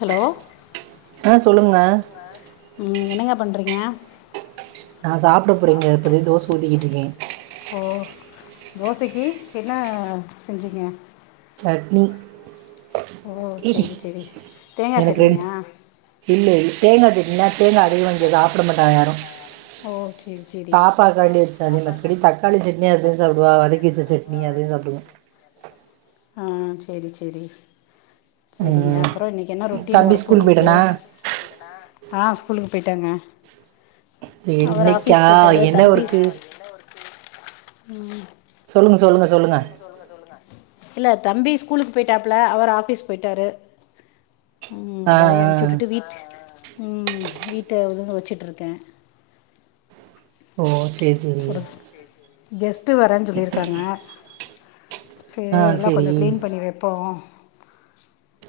Hello ஆ சொல்லுங்க ம் என்னங்க பண்றீங்க நா சாப்ட போறேங்க இப்பதே தோச ஊத்திகிட் ருக்கே ஓ தோசைக்கி என்னா செஞ்சிங்க சட்னி ஓ சேரி சேரி தேங்கா சட்னியா இல்ல இல்ல தேங்கா சட்டினா தேங்கா அதிகமா இங்க சாப்ட மாட்டாங்க யாரும் ஓ சேரி சேரி பாப்பாக்காண்டி வச்சேன் அதே கச்ச சட்னி அதே சாப்டுவோ ஆ சேரி சேரி சேரிங்க ம். அப்புற இன்னக்கி என்ன ரொட்டீன் தம்பி ஒர்க்க ஸ்கூல் உங்ளுக்கு போயிட்டானா ஆ ஸ்கூலுக்கு போயிட்டாங்க அவர் இதுஇன்னக்கா ஆஃபீஸ் போயிட்டாரு என்ன ஒர்க்கு ம் சொல்லுங்க சொல்லுங்க சொல்லுங்க இல்ல தம்பி ஸ்கூலுக்கு போயிட்டாப்ல அவர் ஆஃபீஸ் போயிட்டாரு உம் ஆ எல்லாரையும் அம்ச்சு ஆ உட்டுட்டு வீட் ம் வீட்ட ஒதுங்க வச்சுட்ருக்க ஓகே செரி கெஸ்ட் வரன் சொல்லியிருக்காங்க ஆ சேர் அதெல்லா சரி கொஞ்ச கிளீன் பண்ணி வப்போ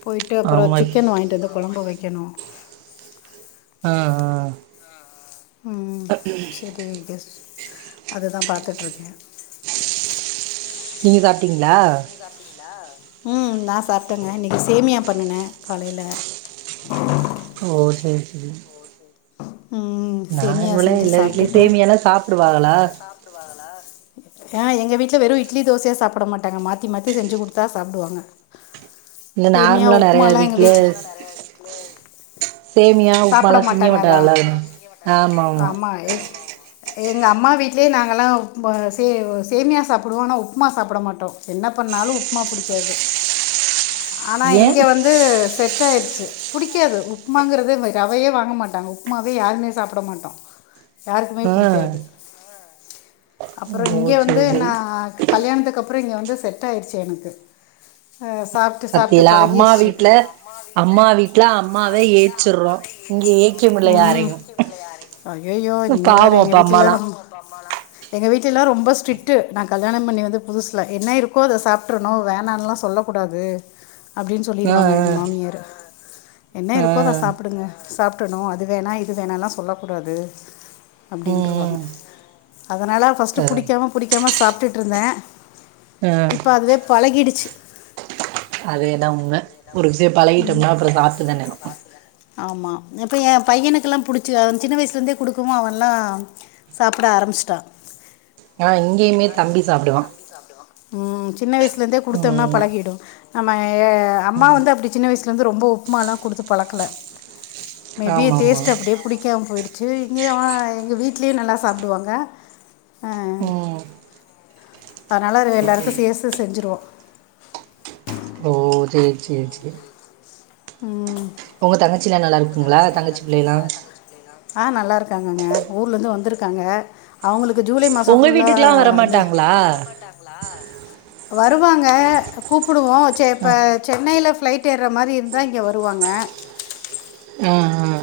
போய்ட்டு அப்புறம் ஆமாம் சிக்கன் வாங்கிட்டு வந்து கொழம்பு வக்கணு ஆ ஆ ம் செரி கெஸ் அது தா பாத்துட்ருக்க நீங்க சாப்ட்டீங்ளா சாப்டிங்ளா ம் நா சாப்டங்க இன்னக்கி சேமியா பண்ணின காலைல ஓ சேரி சேரி ம் சேமியா நார்மலா செஞ்சு எல்லா வீட்லயும் சேமியாலா சாப்புடுவாகளா வருவாகளா ஆ எங்க வீட்ல வெறும் இட்லி தோசையா சாப்ட மாட்டாங்க மத்தி மாத்தி செஞ்ஜி குடுத்தா சாப்டுவாங்க இல்ல நார்மலா நறைய எங்கள் வீட்ல வீட்டில் சேமியா ஆ உப்மால்லா திங்க மாட்டாங்க இல்ல அது நால ஆமாமா ஆ எக் எங்க அம்மா வீட்லயே நாங்கலாம் உப் சே சேமியாக சாப்டுவோ ஆனா உப்மா சாப்ட மாட்டோ என்ன பண்ணாலு உப்மா புடிக்காது ஆனா ஏ இங்க வந்து செட் ஆயிடுச்சி புடிக்காது உப்புமாங்கறதே வை ரவயே வாங்க மாட்டாங்க உப்மாவே யாருமே சாப்ட மாட்டோ யாருக்குமே ஆ புடிக்காது ஆஹ் [unintelligible] அப்புற இங்க ஓ வந்து சேரி நா சேரி கல்யாணத்துக் அப்புற இங்க வந்து செட் ஆயிடிச்சி எனக்கு அ சாப் பத்தியலா அம்மா வீட்ல அம்மா வீட்ல அம்மாவே ஏச் சிட்றோ இங்க ஏக்கமுடில ம், யாரையு பாவோ அப்ப அம்மாலா அமா எங்க வீட்லலா ரொம்ப ஸ்ட்ரிட்டு நா கல்யாணம் பண்ணி வந்த புதுசுல என்ன இருக்கோ அத சாப்ட்றணு வேணான்லா சொல்லக் கூடாது அப்டின் ஆ சொல்லிருவாங்க ஆ எங்க மாமியாரு என்ன ஆ இருக்கோ அத சாப் ப்டுங்க சாப்ட்றணு அது வேணா இது வேணான்லா சொல்லக்கூடாது ம் அப்டின்ருவாங்க ம் அதனால ஃபஸ்ட்டு புடிக்காம புடிக்காம சாப்ட்டுட்ருந்தே ஆ இப்ப அதுவே பழகிடுச்சு அதே தா உண்ம ஒரு விஷ்ய பழகிட்ருந்தா அப்றோ சாப்ட்டு தானேனு ஆமா இப்ப எ பையனுக்குலா புடிச்சு அவ சின்ன வயசுலேருந்தே குடுக்கவு அவன்லா சாப்ட ஆரம்மிச்ட்டா ஆ இங்கேயுமே தம்பி சாப் ம் சின்ன வயசுலருந்தே குடுத்தம்னா பழகிடு நம்மள்ள ம் அம்மா வந்து அப்டி சின்ன வயசுலருந்து ரொம்ப உப்மாலா குடுத்து பழக்கல மே பி ஆமா ஆமா டேஸ்ட்டு அப்டி இரு புடிக்காம போயிடுச்சு இங்கயா அ எங்க வீட்லே நல்லா சாப்டுவாங்க அ ம் அதனால எல்லாருக்கு சேச்சே செஞ்சுருவோ ஓ சேர் சேர் சே ம் ஒங்க தங்கச்சிலா நல்லா இருக் ஆ நல்லா இருக்காங்கங்க ஊர்லருந்து வந்துருக்காங்க அவுங்களுக்கு ஜூலை மாச உங்க ஃபுல்லா வீட்டுக்குலா இந்த வரமாட்டாங்களா வருவாங்க கூப்புடுவோ சேர் ஆ இப்ப சென்னைல ஃப்ளைட் ஏற்ற மாரி இருந்தா இங்க வருவாங்க ஆ ஆ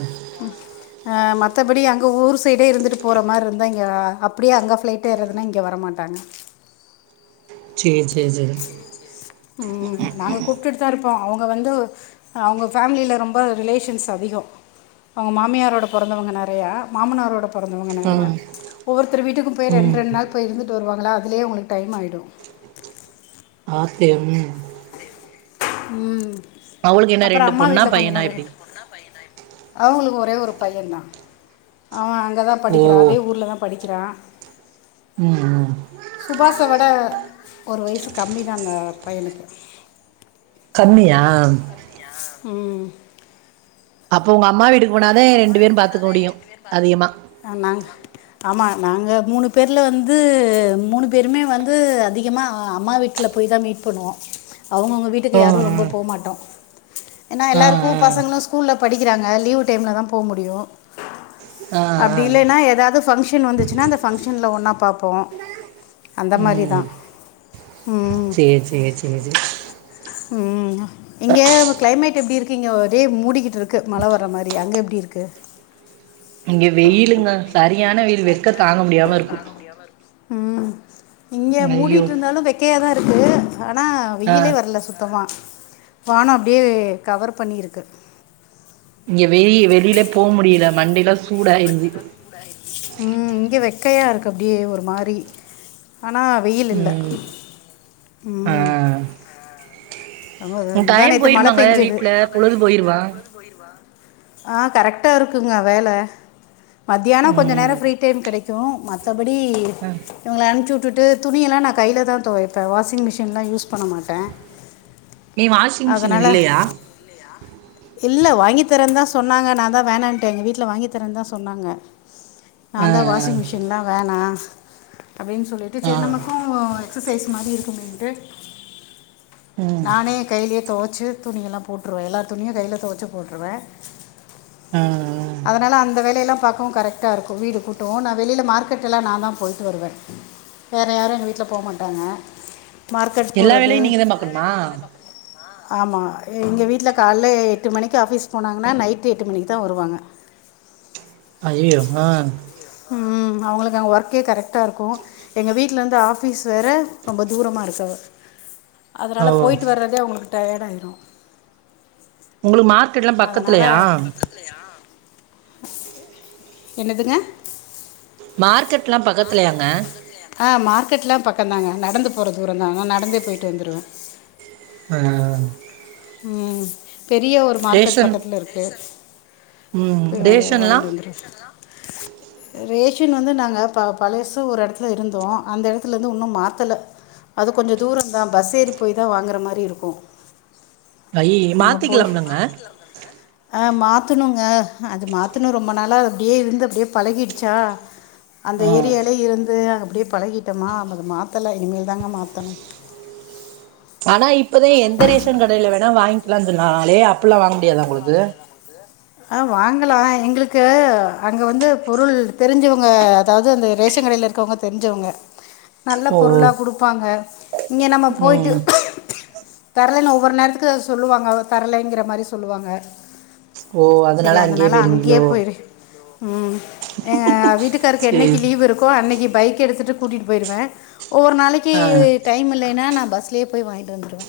அ மத்தபடி அங்க ஊர் சைடே இருந்துட்டு போற மாரி இருந்தா இங்க அப்டியே அங்க ஃபிளைட் டேறதுனா இங்க வரமாட்டாங்க சேரி சேரி சேரி ம் நாங்க கூப்ட்டுட்டு தா இருப்போ அவுங்க வந்து அ அவுங்க ஃபேம்லில ரொம்ப ரிலேஷன்ஸ் அதிக அவுங்க மாமியாரோட பொறந்தவங்க நெறையா மாமனாரோட பொறந்தவ்ங்க நெறையா ம் ஒவ்வொருத்தரு வீட்டுக்கும் போய் ரெண்டு ம் ரெண்டு நாள் போய் இருந்துட்டு வருவாங்களா அதுலே அவ்ங்களுக்கு டைம் ஆயிடு ஆத்தே ம் ம் அவளுக்கு என்ன அப்பற ரெண்டு அம்மா பொண்ணா வீட்ல கொஞ்ச பையனா நாளு இரு எப்டி அவுங்களுக்கு ஒரே ஒரு பையந் தா அவ அங்க தா ஓ படிக்கிறா அதே ஊர்ல தா படிக்கிறா ம் ம் சுபாச விட ஒரு வயசு கம்மி தா அந்த பையனுக்கு கம்மியா ம் அப்போ ஒங்க அம்மா வீட்க்கு போனாதே ரெண்டு பேரு பாத்துக்க முடியு அதிகமா ஆ நாங் ஆமா நாங்க மூணு பேர்ல வந்து மூணு பேருமே வந்து அதிகமா ஆ அம்மா விட் ட்ல போய் தா மீட் பண்ணுவோ அவுங்கவுங்க வீட் டுக்கு ஓ யாரு ரொம்ப போமாட்டோ ஏனா ஆ எல்லாருக்கு ஆ பசங்களா ஸ்கூல்ல படிக்கிறாங்க லீவு டைம்ல தா போ முடியு ஆ அப்டி ஆ இல்லைனா ஆ எதாது ஃபங்க்ஷன் வந்துச்சு சுனா அந்த ஃபங்க்ஷன்ல ஒன்னா பாப்போ அந்த மாரி தா சேர் சேர் சேர் சே ம் நா இங்க கிளைமேட் எப்டி இருக்கு இங்க ஒரே மூடிக்கிட்டு இருக்கு மழ வர்ற மாரி அங்க எப்டி இருக்கு இங்க வெய்லுங்க சரியான வெயில் வெக்க தாங்க முடியாம இருக்கு ம் இங்க ஐயோ மூடிட்டு இருந்தாலு வெக்கையாதா இருக்கு ஆனா ஆ வெயிலே வர்ல சுத்தமா வானோ அப்டியே கவர் பண்ணி இருக்கு இங்க வெயில் வெளியிலே போ முடியல மண்டேலா சூடாயிருது ம் இங்க வெக்கையா இருக்கு அப்டியே ஒரு மாரி ஆனா வெயில் இல்ல ம் ஆ ம் ஆமா அது முந்தா டைம் நேத்து மழ போயிருமாங்க பெஞ்சது வீட்ல பொழுது போயிருமா ஆ கரெக்டா இருக்குங்க வேல மத்தியானோ கொஞ்ச நேரோ ம் ஃப்ரீ டைம் கெடைக்கு மத்தபடி ஆ இவங்கள அனுப்ச்சுட்டுட்டு துணியெல்லா நா கைல தா துவைப்பே வாஷிங்மிஷின்லா யூஸ் பண்ண மாட்டே நீ வாஷிங் மிஷின் அதனால இல்லையா இல்ல வாங்கி தரேன் தா சொன்னாங்க நா தா வேணான்ட்டே எங்க வீட்ல வாங்கி தரேன் தா சொன்னாங்க நா ஆ தா வாஷிங்மிஷின்லா வேணா அப்டின் சொல்லிட்டு ஆ ஆ செரி நமக்கு எக்ஸ்சைஸ் மாரி இருக்குமேன்ட்டு ம் நானே கையிலேயே துவச்சு துணிய எல்லா போட்ருவே எல்லா துணியு கைல துவச்சு போட்ருவே ஆ ஆ அதனால அந்த வேலையெல்லா பாக்கவு கரெக்ட் டா இருக்கு வீடு கூட்டவு நா வெளியில மார்க்கெட்டெல்லா நா தா போய்ட்டு வருவே வேற யாரு எங்க வீட்ல போ மாட்டாங்க மார்க்கட் எல்லா போறது வேலையு நீங்க தா பாக்கணுமா ஆ ஆமா எங்க வீட்ல கால்ல எட்டு மணிக்கு ஆஃபீஸ் போனாங்கன்னா நைட்டு எட்டு மணிக்கு தா வருவாங்க அய்யயோ ஆ ம் அவங்களுக் அங்கே ஒர்க்கே கரெக்டா இருக்கு எங்க வீட்ல இருந்து ஆபீஸ் வேற ரொம்ப தூரமா இருக்கு ஓ அதனால போயிட்டு வர்றதே அவுங்களுக்கு டயார்டாயிரு உங்களுக் மார்க்கெட்லா பக்கத்துலயா என்னதுங்க மார்க்கெட்லா பக்கத்லையாங்க ஆ மார்கெட்லா பக்கந்தாங்க நடந்து போற தூரந்தாங்க நா நடந்தே போயிட்டு வந்துருவ ஆ ம் பெரிய ஒரு மார்க்கட் ரேஷன் பக்கத்துல இருக்கு ம் ரேஷன்லா ரேஷன்லா ரேஷன் வந்து நாங்க ப பழசு ஒரு எடத்துல இருந்தோ அந்த எடத்துல இருந்து இன்னு மாத்தல அது கொஞ்ச தூரந்தா பஸ் ஏறி போய் தா வாங்குற மாரி இருக்கு அய்யய மாத்திகிலாம்லங்க ஆ மாத்துணுங்க அது மாத்தணு ரொம்ப நாளா அப்டியே இருந்து அப்டியே பழகிடுச்சா அந்த ஏரியாலயே இருந்து அப்டியே பழகிட்டோமா அத மாத்தல இனிமேல் தாங்க மாத்தணு ஆனா இப்பதா எந்த ரேஷன் கடைல வேணா வாங்கிக்கலான் சொன்னாகளே அப்பல்லா வாங்க முடியாத உங்களுக்கு த அ வாங்கலா எங்களுக்கு அங்க வந்து பொருள் தெரிஞ்சவங்க அதாவது அந்த ரேஷன் கடையில க்கவங்க தெரிஞ்சவங்க நல்ல ஓ பொருளா கொடுப்பாங்க இங்க நம்ம போயிட்டு ம் தரலன்னு ஒவ்வொரு நேரத்துக்கு சொல்லுவாங்க தரலைங்கிற மாரி சொல்லுவாங்க சுரி அதனால அங்கேயே போயிரு ம் எங்க வீட்டுக்காருக்கு சேரி என்னைக்கு லீவ் இருக்கோ அன்னைக்கு பைக் எடுத்துட் டு கூட்டிட்டு போய்ருவ ஒவ்வொரு நாளைக்கு ஆ டைம் இல்லைன்னா நா பஸ்லயே போய் வாங்கிட்டு வந்துருவ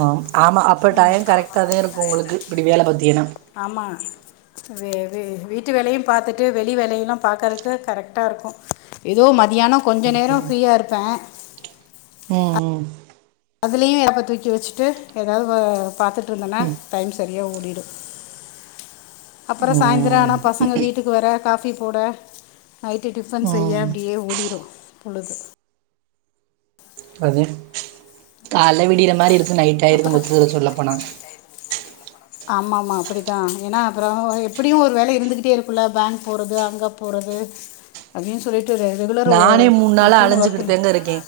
ஆ ஆமா அப்ப டைம் கரெக்டா தா இருக்கு உங்களுக்கு இப்டி வேல பாத்தியங்கன்னா ஆமா வே வே வீட்டு வேலையு பாத்துட்டு வெளி வேலையுல்லா பாக்கறக்கு கரெக்டா இருக்கு ஏதோ மதியானோ கொஞ்ச நேரோ ஃப்ரீயா இருப்ப ம் ம் அதுலயு லேப்ப தூக்கி வச்சுட்டு எதாது வ பாத்துட்டு இருந்தன்னா டைம் சரியா ஓடிடு அப்றோ சாய்ந்திரோ ம் ஆனா பசங்க வீட்டுக்கு வர காஃபி போட நைட்டு டிஃபன் செய்ய ம் அப்டியே ஓடிரு பொழுது அது கால்ல விடியற மாரி இருக்கு நைட் ஆயிருது அப்புறம் மொத்ததுல சொல்ல போனா ஆமா ஆமா அப்டித்தா ஏனா அப்றோ எப்டியு ஒரு வேல இருந்துகிட்டே இருக்குல்ல பேங்க் போறது அங்க போறது அப்டின்னு சொல்லிட்டு ரெகுலர் உ நானே மூணு நாளா ரொடீன் ஒர்க் அலைஞ்சுக்கிட்டுதாங்க இருக்கே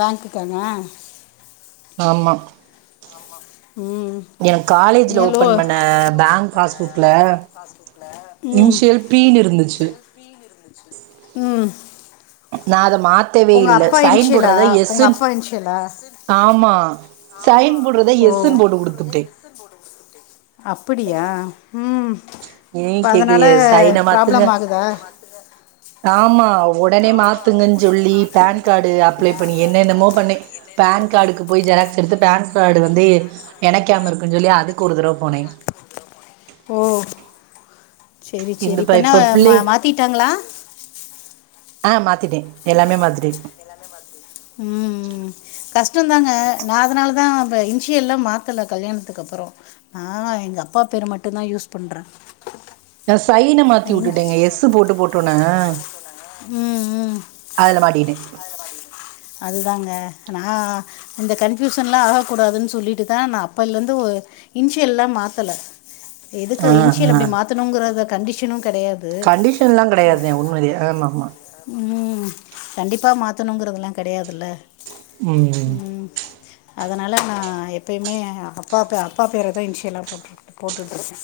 பேங்க்குக்காங்க ஆமா ம் எனக்கு காலேஜ்ல ஏலோ ஓபன் பண்ண பேங்க் பாஸ்புக்ல பாஸ்புக்ல இன்ஷியல் பீனு இருந்துச்சி பீ னு இருந்திச்சி ம் நா அத மாத்தவே உங்கள் இல்ல அப்பா சைன் இன்ஷியலா போடுறத உங்கள் எஸ்சுன் அப்பா இன்ஷியலா ஆமா சைன் போடுறத எஸ்சுன் போட்டு குடுத்துப்புட்டே அப்புடியா ம் ஏ இப்போ கேக்றிக அதனால் சைன மாத்துங்க ப்ராப்ளம் ஆகுதா ஆமா ஒடனே மாத்துங்கன் சொல்லி பேன் காடு அப்ளே பண்ணி என்னென்னமோ பண்ண பேன் கார்டுக்கு போய் ஜெராக்ஸ் எடுத்து பேன் கார்டு வந்து எ எணைக்காம இருக்குன் சொல்லி அதுக்கு ஒரு தடவ போனே ஓ சேரி சேரி இந்தப்ப இப்ப என்ன ம பிள்ளை மாத்திட்டாங்களா ஆ மாத்திட்டே எல்லாமே மாத்திட்டே ம் ம் கஷ்டதாங்க நா அதனால தா ப இன்சியல்லா மாத்தல கல்யாணத்துக்கு அப்றோ ஆ எங்க அப்பா பேரு மட்டுந்தா யூஸ் பண்ற நா சைன மாத்திவுட்டுடேங்க எஸ்ஸு போட்டு போட்டுவனாக ம் ம் அதுல மாட்டிகிட்டே அதுதாங்க நா இந்த கன்ஃபியூசன்ல்லா ஆக கூடாதுன்னு சொல்லிட்டுதா நா அப்பலந்து ஒ இன்ஷியல்லா மாத்தல எதுக்கு ஆ இன்ஷியல் ஆ அப்டி மாத்துணுங்கறத கண்டிஷனு கெடையாது கண்டிஷன்ல்லா கடையாதே உண்மைலயே ஆமா ஆமா ம் கண்டிப்பா மாத்தணுங்கறதுலா கடையாதுல்ல ம் அதனால நா எப்பயுமே அப்பா பே அப்பா பேர தா இன்ஷியலா போட்ருக் போட்டுட்ருக்கே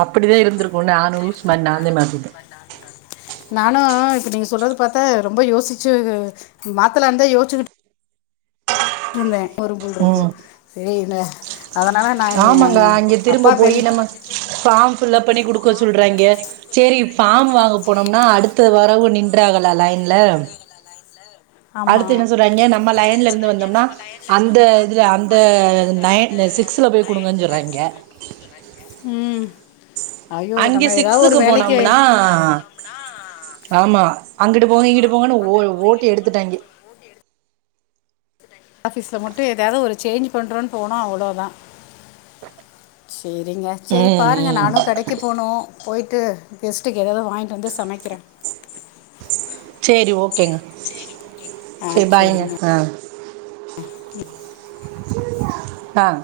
அப்படிதா இருந்துருக்கு நானு லூசு மாரி நான்ந்தே மத்திட்டே நானு இப்ப நீங்க சொல்றது பாத்தா ரொம்ப யோசிச்சி மாத்தலாந்தா யோசிச்சிக்கிட்டு ந்தே ஒரு புல் இருக்கு ம் சேரி என்ன அதனால நா ஏ அப்பா பெரி ஃபாம் ஃபில்லப் பண்ணி குடுக்க சொல்றய்ங்க செரி ஃபாம் வாங்க போனோம்னா அடுத்த வரவு நின்றாகல லைன்ல அடுத்து ஆமாம் என்ன சொல்றய்ங்க நம்ம லயன்லருந்து வந்தோம்னா அந்த இதுல அந்த நய ன்னு சிக்ஸ்ல போய் கொடுங்கன் சொல்றாய்ங்க ம் ஐயோ அங்கெ நம்ம ஏதாவது ஒரு சிக்ஸ்க்கு வேலைக்கு போனோம்னா ஆமா அங்கிட்டு போங்க இங்கிட்டு போங்கனு ஓ ஓட்டி எடுத்துட்டாய்ங்கெ ஓட்டி எடுத் ஆஃபீஸ்ல மட்டு எதயாவது ஒரு சேஞ்ச் பண்ணுறோனு போனோ அவ்ளோதா சேரிங்க சேரி ம் பாருங்க ம் நானு கடைக்கு போனூ போய்ட்டு கெஸ்ட்டுக்கு எதாவது வாய்ன்ட்டு வந்து சமைக்கிறே சேரி ஓக்கேங்க செரி பாய்ங்க ஆ ம்ம்ம்ம் ஆன்